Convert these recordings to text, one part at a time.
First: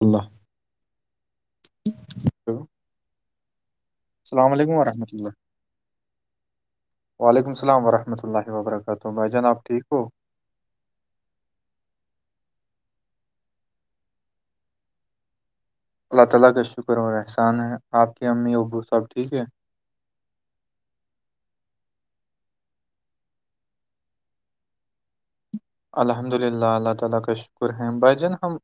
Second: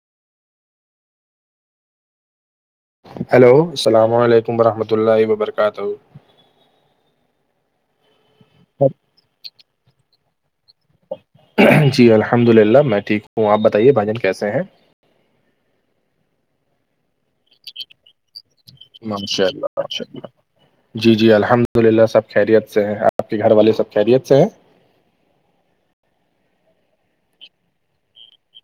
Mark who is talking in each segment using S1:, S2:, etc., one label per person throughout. S1: اللہ
S2: hello السلام علیکم ورحمۃ اللہ وبرکاتہ
S1: وعلیکم السلام ورحمۃ اللہ وبرکاتہ بھائی جان آب ٹھیک ہو
S2: جی الحمد للہ میں ٹھیک ہوں آپ بتائیے بھاجن کیسے ہیں
S1: اللہ تعالی کا شکر و احسان ہے آپ کی امی ابوس
S2: اچھا ریہ جی جی الحمد للہ سب خیریت سے ہیں آپ کے گھر والے سب خیریت سے ہیں
S1: الحمد للہ اللہ تعالی کا شکر ہے بھائی جان ہم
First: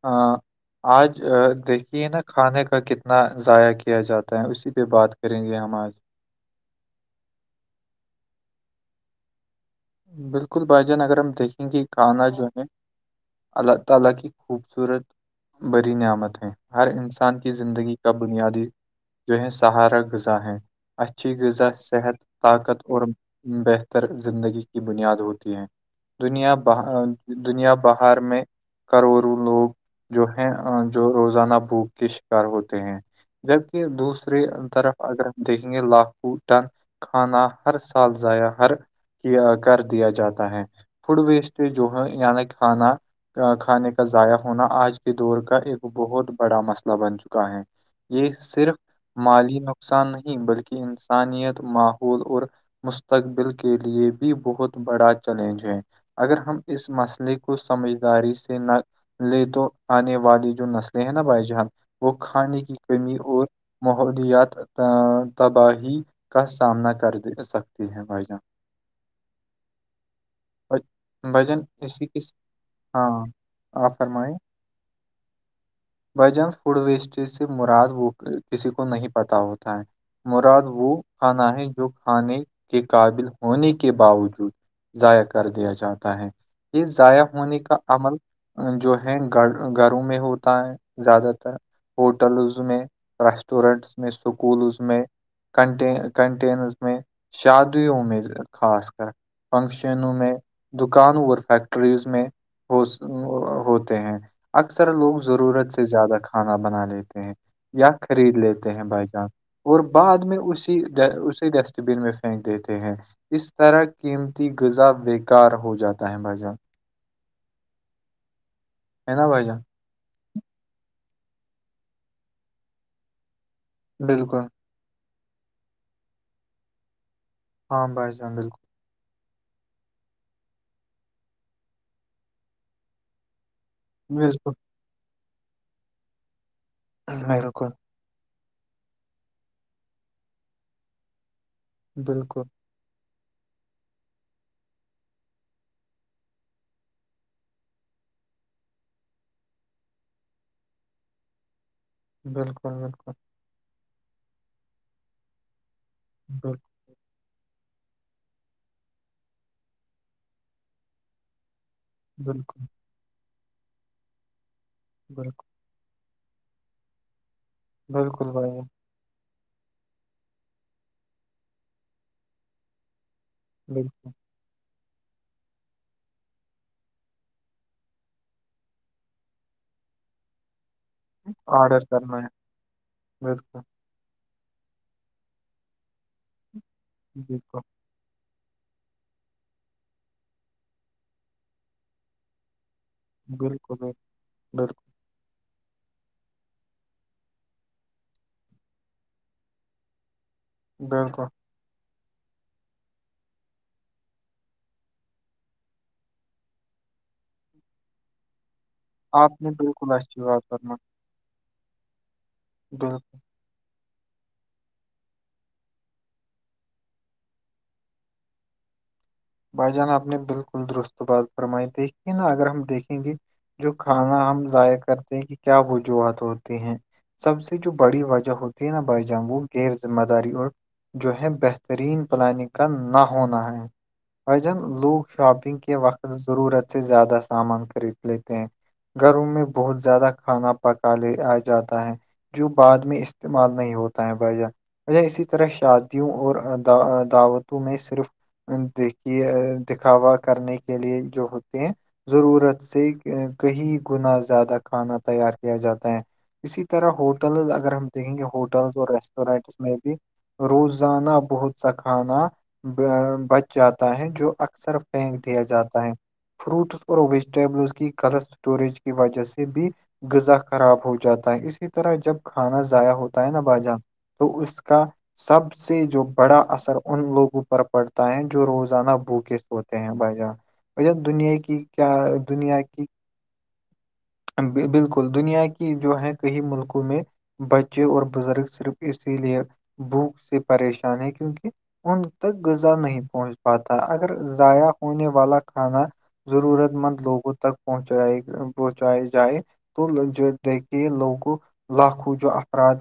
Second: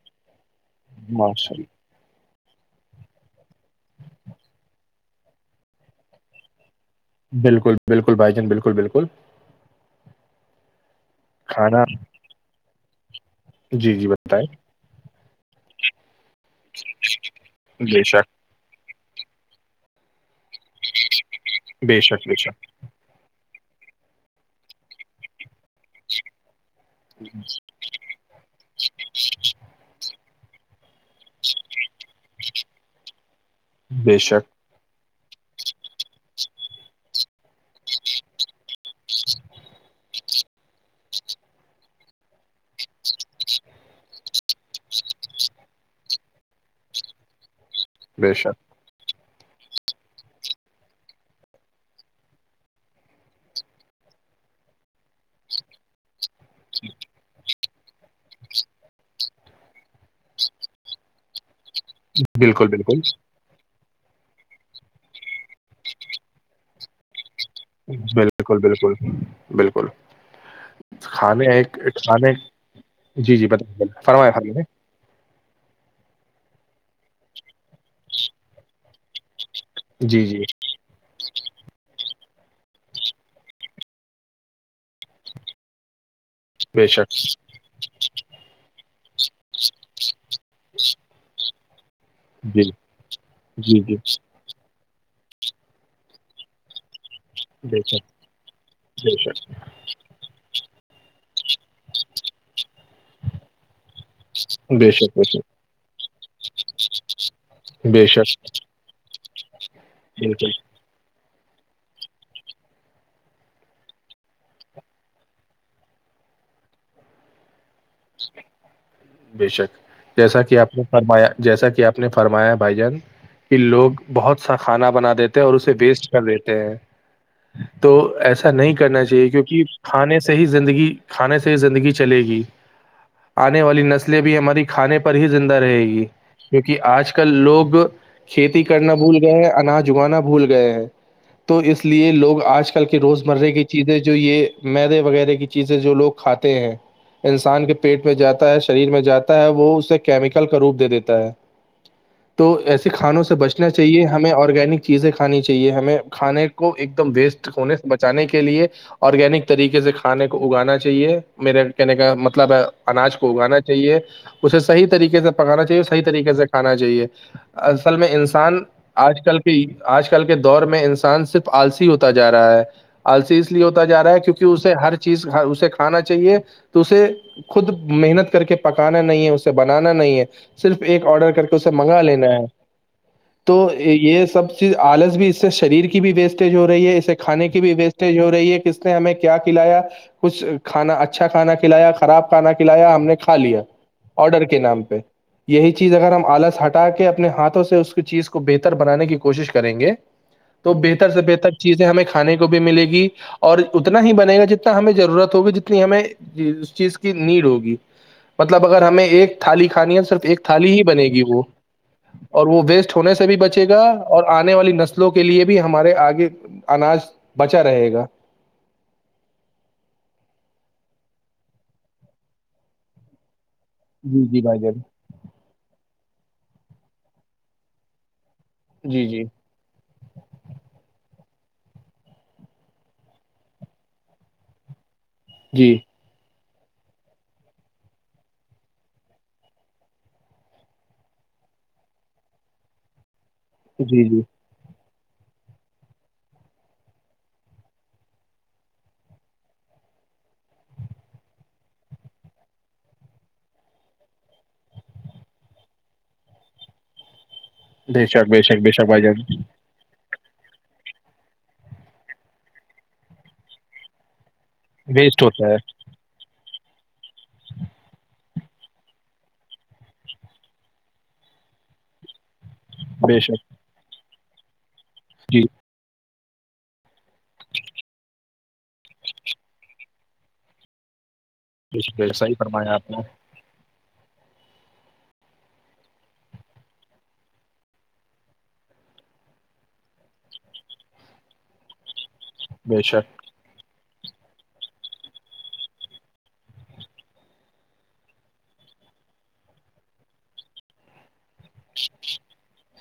S1: آج
S2: ماشاء اللہ
S1: دیک کہ نا کھانے کا کتنا ضائع کیا جاتا ہے اسی پہ بات کریں گے ہم آج
S2: بالکل بالکل بھ جن بالکل بالکل
S1: بالکل بھائی جان اگر ہم دیکھیں گے
S2: کھانا
S1: کانا جو ہے اللہ
S2: جی جی
S1: تعالی کی
S2: بتائیں
S1: خوبصورت بری نعمت ہیں ہر انسان کی زندگی
S2: بے
S1: کا
S2: شک
S1: بنیادی جو ہے سہارا غذا ہیں اچھی غذا
S2: بے
S1: صحت
S2: شک بے شک
S1: طاقت اور بہتر زندگی بنیاد ہوتی ہے دنیا ب دنیا پر بہر میں کروڑوں لوگ جو ہیں جو روزانہ بو کش ہوتے ہیں جبکہ
S2: بے
S1: دوسری
S2: شک
S1: طرف اگر دیکیں گے لاکھوں ٹن کھانا ہر سال ضائع ہر کیا کر دیا جاتا ہے فوڈ ویسٹ جو ہے یعنی کھانا کھانے کا ضائع ہونا آج کے دور کا ایک بہت بڑا مسئلہ بن چکا ہے یہ
S2: بے شک
S1: صرف مالی نقصان نہیں بلکہ انسانیت ماحول اور مستقبل کے لیے بھی بہت بڑا چیلنج ہے اگر ہم اس مسئلے کو [unintelligible] سمجھداری سے نہ لے تو آنے والی جو نسلیں ہیں نا بھائی جان وہ کھانے
S2: بالکل
S1: کی
S2: بالکل
S1: کمی اور ماحولیات تباہی کا سامنا کر دے سک
S2: بالکل بالکل بالکل
S1: بھائی بھائی
S2: کھانے
S1: جان اسی کے
S2: کھانے
S1: س- ہاں
S2: جی جی بت
S1: آپ
S2: فرمایایں خ نے [unintelligible]
S1: بھ جان فوڈ ویسٹی سے مراد وہ کسی کو نہیں پتا ہوتا ہیں
S2: جی جی
S1: مراد وہ کھانا ہے جو کھانے کے قابل ہونے کی کے باوجود ضائع کر دیا جاتا ہے یہ
S2: بے شک
S1: ضائع ہونے کا عمل جو ہیں گ گھروں میں ہوتا ہے زیادہ تر ہوٹلز م
S2: جی
S1: میںں
S2: جی
S1: ریسٹورینٹس
S2: جی
S1: میں س اسکولز میں کن کنٹینرز میں
S2: بے
S1: شادیوں
S2: شک
S1: میں خاص کر
S2: بے شک
S1: فنشن چینوں میں دکانوں اور فیکٹریز میں ہو ہوتے ہیں اکثر
S2: بے
S1: لوگ
S2: شک بے شک
S1: ضرورت سے زیادہ کھانا بنا لیتے ہیں یا
S2: بے شک
S1: خرید لیتے ہیں بائی چانس اور بعد میں
S2: بالکل
S1: اسی اسی ڈسٹ بین میں پھینک دیتے ہیں [unintelligible] اس طرح قیمتی غذا بیکار ہو جاتا ہے بھائی جان
S2: [inaudible]
S1: ہے نا بھائی
S2: بے
S1: جان
S2: شک جیسا کہ آپ نے فرمایا جیسا کہ آپ نے فرمایا بھائی جان کہ لوگ بہت
S1: بالکل
S2: سا کھانا بنا دیتے ہیں اور اسے ویسٹ کر دیتے ہیں
S1: ہاں
S2: تو
S1: بھائی جان
S2: ایسا
S1: بالکل
S2: نہیں کرنا چاہیے کیونکہ کھانے سے ہی زندگی کھانے سے ہی زندگی چلے گی آنے والی نسلیں بھی
S1: بالکل
S2: ہماری کھانے پر ہی زندہ رہے گی کیونکہ آج کل لوگ کھیتی کرنا بھول گئے ہیں اناج اگانا بھول گئے ہیں تو اس لیے
S1: بالکل
S2: لوگ آج کل کل کی روزمرہ کی چیزیں جو یہ میدے وغیرہ کی چیزیں جو لوگ کھاتے ہیں انسان کے پیٹ میں جاتا ہے شریر میں جاتا ہے وہ اسے کیمیکل کا روپ دے دیتا ہے تو
S1: بالکل
S2: ایسے
S1: بالکل
S2: کھانوں سے بچ نا چاہیے ہمیں آرگینک چیزیں کھانی چاہیے ہمیں کھانے
S1: بالکل
S2: کو ایک دم ویسٹ ہونے سے بچانے کے لیے آرگینک طریقے سے کھانے کو اگانا چاہیے میرے کہنے کا
S1: بالکل
S2: مطلب ہے
S1: بالکل
S2: اناج کو اگانا چاہیے اسے صحیح طریقے سے
S1: بالکل
S2: پکانا چاہیے صحیح طریقے سے کھانا چاہیے اصل میں
S1: بالکل بھائی
S2: انسان
S1: جان
S2: آج کل کے آج کل کے دور میں انسان صرف آلسی ہوتا جا رہا ہے آلسی لی ہوتا جا
S1: بالکل
S2: ہے کیونکہ کہ اسے ہر چیز اسے کھانا چاہیے تو اسے خود محنت کر کے پکانا نہیں ہے اسے بنانا نہیں ہے صرف ایک آرڈر کر کے اسے منگا لینا ہے تو
S1: بالکل
S2: یہ سب چیز آلس بھی اس سے شریر کی بھی ویسٹیج ہو رہی ہے اسے کھانے
S1: بالکل
S2: کی بھی وی ہو رہی ہے کس نے ہمیں کیا کھلایا کچھ کھانا اچھا کھانا کھلایا خراب کھانا کھلایا ہم نے کھا لیا
S1: بالکل
S2: آرڈر کے
S1: بالکل
S2: نام پہ یہی چیز اگر ہم آلس ہٹا کے اپنے ہاتھوں سے اس کی چیز کو بہتر بنانے کی کوشش کریں گے
S1: [inaudible]
S2: تو بہتر سے
S1: بالکل
S2: بہتر چیزیں ہمیں کھانے کو بھی ملے گی اور اتنا ہی بنے گا جتنا ہمیں ضرورت ہوگی جتنی ہمیں اس چیز کی نیڈ ہوگی مطلب اگر ہمیں ایک
S1: آپ نے
S2: تھالی
S1: بالکل
S2: کھانی ہے صرف
S1: اچھی
S2: ایک
S1: بات
S2: تھالی
S1: کرنا
S2: ہی بنے گی وہ اور وہ ویسٹ
S1: بالکل
S2: ہونے سے بھی بچے گا اور آنے والی نسلوں کے لیے بھی ہمارے آگے اناج بچا رہے گا
S1: بھائی جان آپ نے بالکل درست بات فرمائی دیکھیے نا اگر ہم دیکھیں گے جو کھانا
S2: جی
S1: ہم
S2: جی بھائی
S1: ضائع
S2: جان
S1: کر کہ کیا وجوہات ہوتی ہیں سب سے جو بڑی وجہ ہوتی ہے نا بائی
S2: جی جی
S1: جنور غیر ذمہ داری اور جو ہے بہترین پلاننگ کا نہ ہونا ہے جن لوگ شاپنگ
S2: جی
S1: کے وقت ضرورت سے زیادہ سامان خرید لیتے ہیں گرم میں بہت زیادہ کھانا پکا لے آ جاتا ہے جو بعد میں استعمال نہیں ہوتا
S2: جی
S1: ہے
S2: جی
S1: بھائی جان بھائی جان اسی طرح شادیوں اور دعوتوں میں صرف دیکھی دکھاوا کرنے کے لیے جو ہوتے ہیں ضرورت سے کہیں گنا زیادہ کھانا تیار کیا جاتا ہے اسی طرح ہوٹل اگر ہم
S2: بے
S1: دیکھیں گے
S2: شک بے شک بے
S1: ہوٹلس
S2: شک
S1: اور
S2: بھائی جان
S1: ریسٹورینٹس میں بھی روزانہ بہت سکھانا بچ جاتا ہے جو اکثر
S2: ویسٹ
S1: پھینک دیا
S2: ہوتا
S1: جاتا ہے فروٹس اور ویجیٹیبلس کی غلط اسٹوریج کی وجہ سے بھی غذا خراب ہو جاتا ہے اسی طح طرح جب کھانا ضائع
S2: بے
S1: ہوتا ہے نا
S2: شک
S1: بجار تو اس کا
S2: جی
S1: سب سے جو بڑا اثر ان لوگوں پر پڑتا جو روزانہ بوکس ہوتے ہیں بھائی جان دنیا کی کی
S2: بے
S1: کیا
S2: شک بے شک صحیح
S1: دنیا
S2: فرمایا
S1: کی
S2: آپ نے
S1: بالکل دنیا کی جو ہے کئی ملکوں میں بچے اور بزرگ صرف اسی لیے بھوک سے پریشان ہے کیونکہ ان تک غذا
S2: بے
S1: نہیں
S2: شک
S1: پہنچتی پاتہ اگر ضائع ہونے والا کھانا ضرورت مند لوگوں تک پہنچائے پہنچاائے جائے تو جو دیک کہے لوگوں لاکھوں جو افراد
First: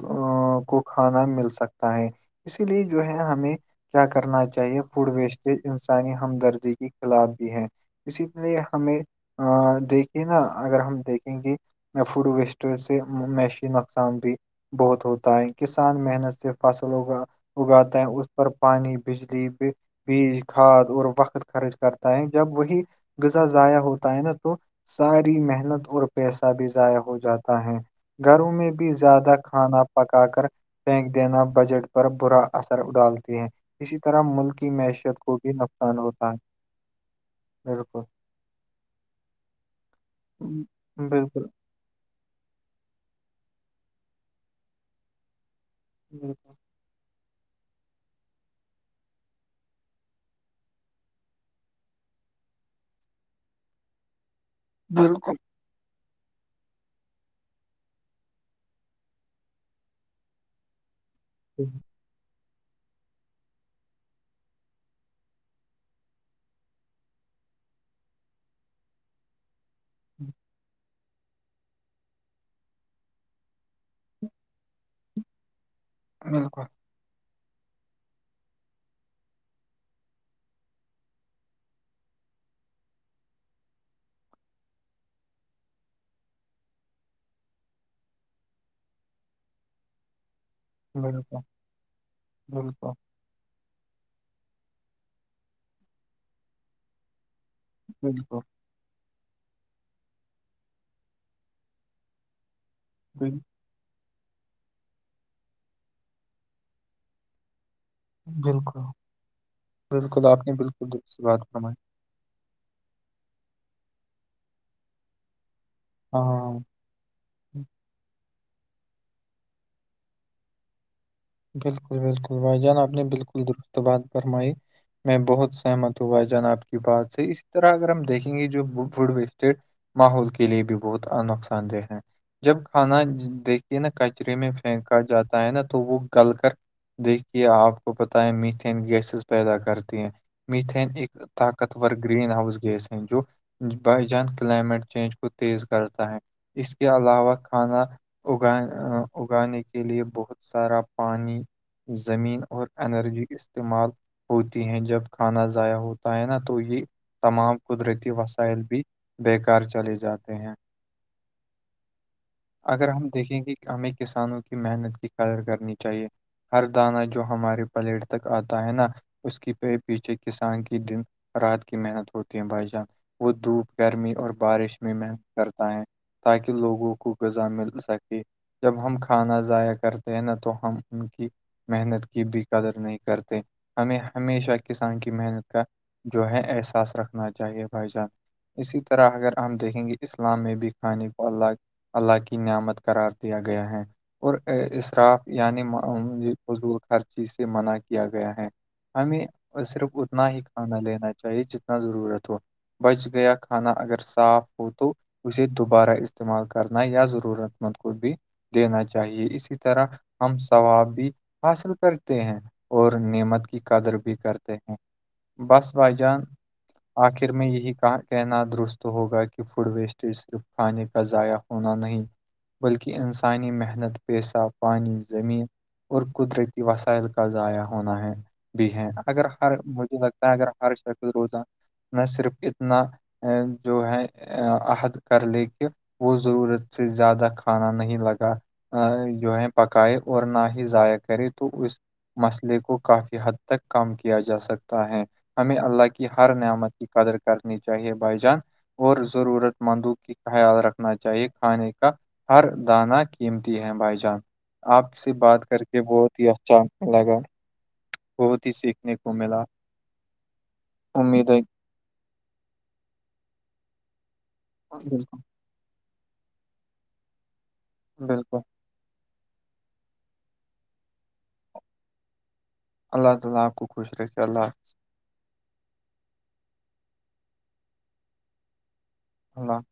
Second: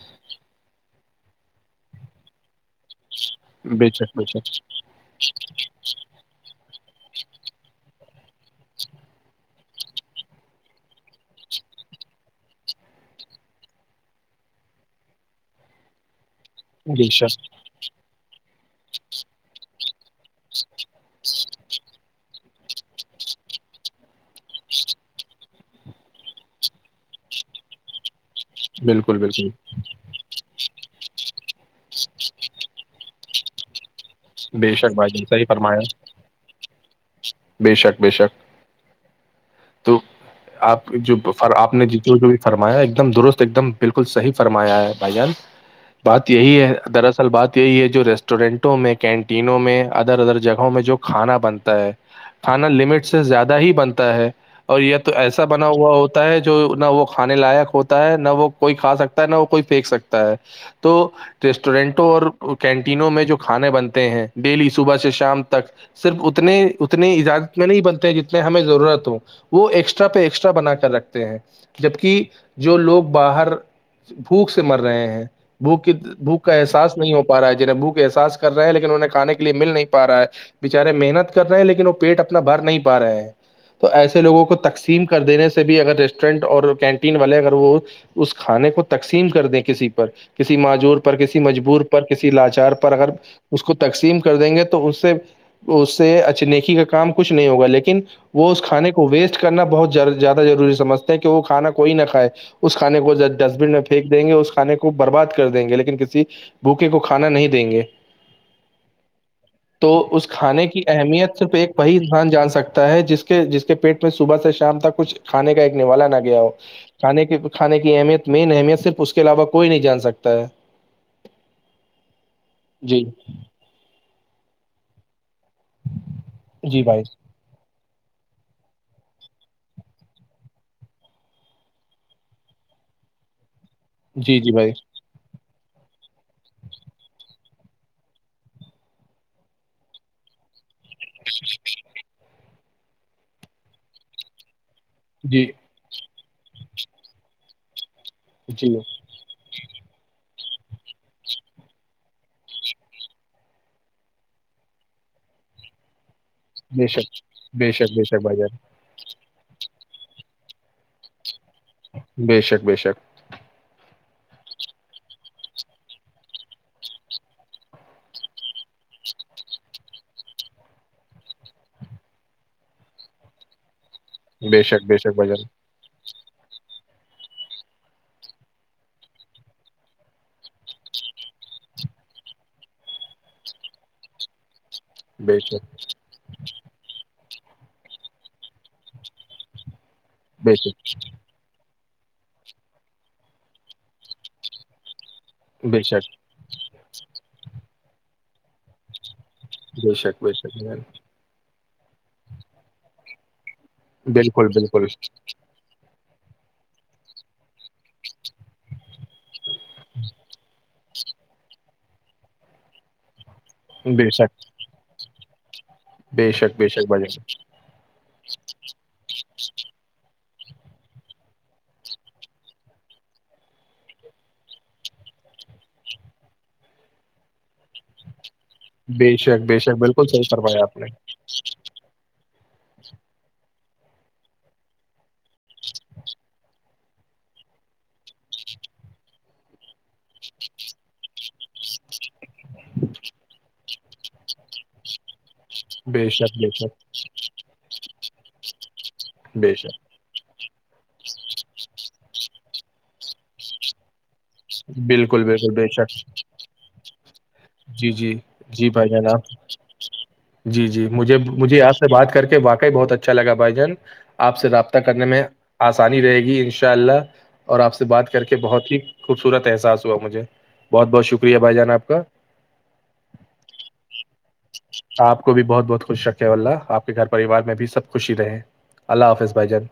S1: کو کھانا مل سکتا ہے اسی لیے جو ہے ہمیں
S2: بے
S1: کیا
S2: شک بے
S1: کرنا
S2: شک
S1: چاہیے فوڈ ویسٹیج انسان ہمدردی کے خلاف بھی ہے اسی لیے ہمیں دیکھیے نا اگر ہم دیکھیں گے میں فوڈ ویسٹر سے میشی نقصان بھی بہت ہوتا ہے کسان محنت سے فصل
S2: بے
S1: اگا
S2: شک
S1: اگاتا ہے اس پر پانی بجلی بھی بیج کھاد اور وقت خرچ کرتا ہے جب وہی غذا ضائع ہوتا ہے نا تو ساری محنت اور پیسہ بھی ضائع ہو جاتا ہے گھروں میں بھی
S2: بالکل
S1: زیادہ
S2: بالکل
S1: کھانا پکا کر پھینک دینا بجٹ پر برا اثر ڈالتے ہیں
S2: بے شک بھ جی صی فرمایا
S1: نقصان ہوتا ہے
S2: بے
S1: بالکل
S2: شک بے شک تو آپ جو
S1: بالکل
S2: فر آپ نے جتو جو فرمایا ایک دم درست ایک دم بالکل صحی فرمایا ہے بھائی جان بات
S1: بالکل
S2: یہی ہے دراصل بات یہی ہے جو ریسٹورینٹوں میں کینٹینوں میں ادر ادر جگہوں میں جو کھانا بنتا ہے کھانا لمٹ سے زیادہ ہی بنتا ہے اور یہ تو
S1: بالکل
S2: ایسا بنا ہوا ہوتا ہے جو نہ وہ کھانے لائق ہوتا ہے نہ وہ کوئی کھا سکتا ہے نہ وہ کوئی پھینک سکتا ہے تو ریسٹورینٹوں اور کینٹینوں میں جو کھانے بنتے ہیں ڈیلی صبح سے شام تک صرف اتنے اتنی اجازت میں نہیں بنتے جتنے ہمیں ضرورت ہو وہ ایکسٹرا پہ ایکسٹرا بنا کر رکھتے ہیں جبک جو لوگ باہر بھوک سے مر رہے ہیں بھوک کی بھوک کا
S1: بالکل
S2: احساس نہیں ہو پا رہا ہے جنہیں بھوک احساس کر لیکن انہیں کھے کے لیے مل نہیں پا رہا ہے بےچارے محنت کر رہے ہیں لیکن وہ پیٹ اپنا بھر نہیں پا رہے ہیں تو ایسے لوگوں کو تقسیم کر دینے سے بھی اگر ریسٹورینٹ اور کینٹین والے اگر وہ اس کھانے کو تقسیم کر دیں کسی پر کسی معذور پر کسی
S1: بالکل
S2: مجبور پر کسی لاچار
S1: بالکل
S2: پر اگر اس کو تقسیم کر دیں گے تو اس سے اس سے اچنیکی کا کام کچھ نہیں ہوگا لیکن
S1: بالکل
S2: وہ اس کھانے کو ویسٹ کرنا بہت زیادہ ضروری سمجھتے ہیں کہ وہ کھانا کوئی نہ کھائے اس کھے کو
S1: بال-
S2: ڈسٹبن میں پھینک دیں گے اس کھانے کو برباد کر دیں گے لیکن کسی بھوکے کو کانا نہیں دیں گے
S1: بالکل
S2: تو
S1: بالکل
S2: اس
S1: آپ نے
S2: کھانے کی
S1: بالکل درست
S2: اہمیت
S1: بات
S2: صرف ایک
S1: فرمائی
S2: وہی انسان جان سکتا ہے جس کے جس کے پیٹ میں صبح سے شام تک کچھ کھے کا ایک ن والالا نہ گیا ہو
S1: ہاں
S2: کھ کے کھانے کی اہمیت مین اہمیت صرف اس کے علاوہ کوئی نہیں جان سکتا ہے
S1: بالکل بالکل بھائی جان آپ
S2: جی
S1: نے بالکل درست بات فرمائی میں بہت سہمت توب جان آب کی
S2: جی بھائی
S1: بات صی اس اس طرح اگر ہم دیکھیں گے جو فوڈ ویسٹیڈ ماحول کے لیے بھی بہت نقصان دہ ہے جب کھانا دیک کے نا کچرے
S2: جی
S1: میں
S2: جی بھائی
S1: پھینکا جاتا ہے نا تو وہ کل کر دیکھیے آپ کو پت ہے میتین گیسز پیدا کرتی ہیں میتھیین ایک طاقت ور گرین ہاؤس گیس ہیں جو بائی جان کلائمیٹ چینج کو
S2: جی
S1: تیز کرتا ہے اس کے علاوہ کھانا اگان
S2: جی
S1: اگانے کے لیے بہت سارا پانی زمین اور انرجی استعمال ہوتی ہیں جب کھانا ضائع ہوتا ہے نا تو یہ
S2: بے شک
S1: تمام
S2: بے شک بے
S1: قدرتی
S2: شک بھائی جان
S1: وسائل بھی بیکار چلے جاتے ہیں
S2: بے شک بے
S1: اگر
S2: شک
S1: ہم دیکھیں گے ہمیں کسانوں کی محنت کی قدر کرنی چاہیے ہر دانہ جو ہمارے پلیٹ تک آتا ہے نا اس کی پیچھے کسان کے دن رات کی محنت ہوتی ہے بھائی جان وہ دھوپ گرمی اور
S2: بے
S1: بارش
S2: شک
S1: میں
S2: بے شک
S1: محنت
S2: بھائی جان
S1: کرتا ہے تاکہ لوگوں کو غذا مل سکے جب ہم کھانا ضائع کرتے ہیں نا تو ہم ان کی محنت کی بھی قدر نہیں کرتے ہمیں ہمیشہ کی کسان کی
S2: بے
S1: محنت کا
S2: شک
S1: جو ہے احساس رکھنا چاہیے بھائی جان اسی طرح اگر ہم دیکھیں گے اسلام میں
S2: بے
S1: بھی
S2: شک
S1: کھانے کو اللہ اللہ کی نعمت قرار دیا گیا ہے اور اراف یعنی
S2: بے شک
S1: حضول ہر چیز سے منع کیا گیا ہے ہمیں صرف
S2: بے شک
S1: اتنا
S2: بے
S1: ہی
S2: شک بھائی
S1: کھانا
S2: جان،
S1: لینا چاہیے جتنا ضرورت ہو بچ گیا کھانا اگر صاف
S2: بالکل
S1: ہو
S2: بالکل
S1: تو اسے دوبارہ استعمال کرنا یا ضرورت مند کو بھی دینا چاہیے اسی طرح ہم ثواب بھی حاصل کرتے ہیں اور نعمت کی قدر
S2: بے
S1: بھی
S2: شک
S1: کرتے ہیں بس بھائی جان
S2: بے شک بے شک بھائی
S1: آخر
S2: جان
S1: میں یہی کہنا درست ہوگا کہ فوڈ ویسٹ تو صرف کھانے کا ضائع ہونا نہیں بلکہ انسانی محنت پیسہ پانی زمین اور قدرتی وسائل کا ضائع ہونا ہے بھی ہیں
S2: بے
S1: اگر
S2: شک
S1: ہر
S2: بے شک
S1: مجھے
S2: بالکل صحیح
S1: لگتا ہے اگر
S2: فرمایا
S1: ہر
S2: آپ نے
S1: شخ روزہ میں صرف اتنا جو ہے عہد کر لے کے وہ ضرورت سے زیادہ کھانا نہیں لگا جو ہے پکائے اور نہ ہی ضائع کرے تو اس مسئلے کو کافی حد تک کم کیا جا سکتا ہے ہمیں اللہ کی
S2: بے
S1: ہر
S2: شک بے
S1: نعمت
S2: شک
S1: کی قدر کرنی چاہیے بھائی جان اور
S2: بے
S1: ضرورت
S2: شک
S1: مندوں کی خیال رکھنا چاہیے کھانے کا ہر دانہ قیمتی ہے بھائی جان آپ سے
S2: بالکل
S1: بات
S2: بالکل
S1: کر
S2: بے
S1: کے
S2: شک
S1: بہت ہی اچھا لگا
S2: جی جی
S1: بہت ہی
S2: جی بھائی
S1: سیکھنے
S2: جان
S1: کو
S2: آپ
S1: ملا
S2: جی جی مجھے
S1: امید ہے
S2: مجھے آپ سے بات کر کے واقعی بہت اچھا لگا بھائی جن آپ سے رابطہ کرنے
S1: بالکل
S2: میں آسانی رہے گی ان شاء اللہ اور آپ سے بات کر کے
S1: بالکل
S2: بہت ہی خوبصورت احسا ہوا مجھے بہت بہت شکریہ بھائی جان آپ کا
S1: اللہ تعالی اپ کو خوش رکھے اللہ
S2: آپ کو بھی بہت بہت خوش رکھے اللہ آپ کے گھر پریوار میں بھی سب خوشی رہے اللہ حافظ بھائی جان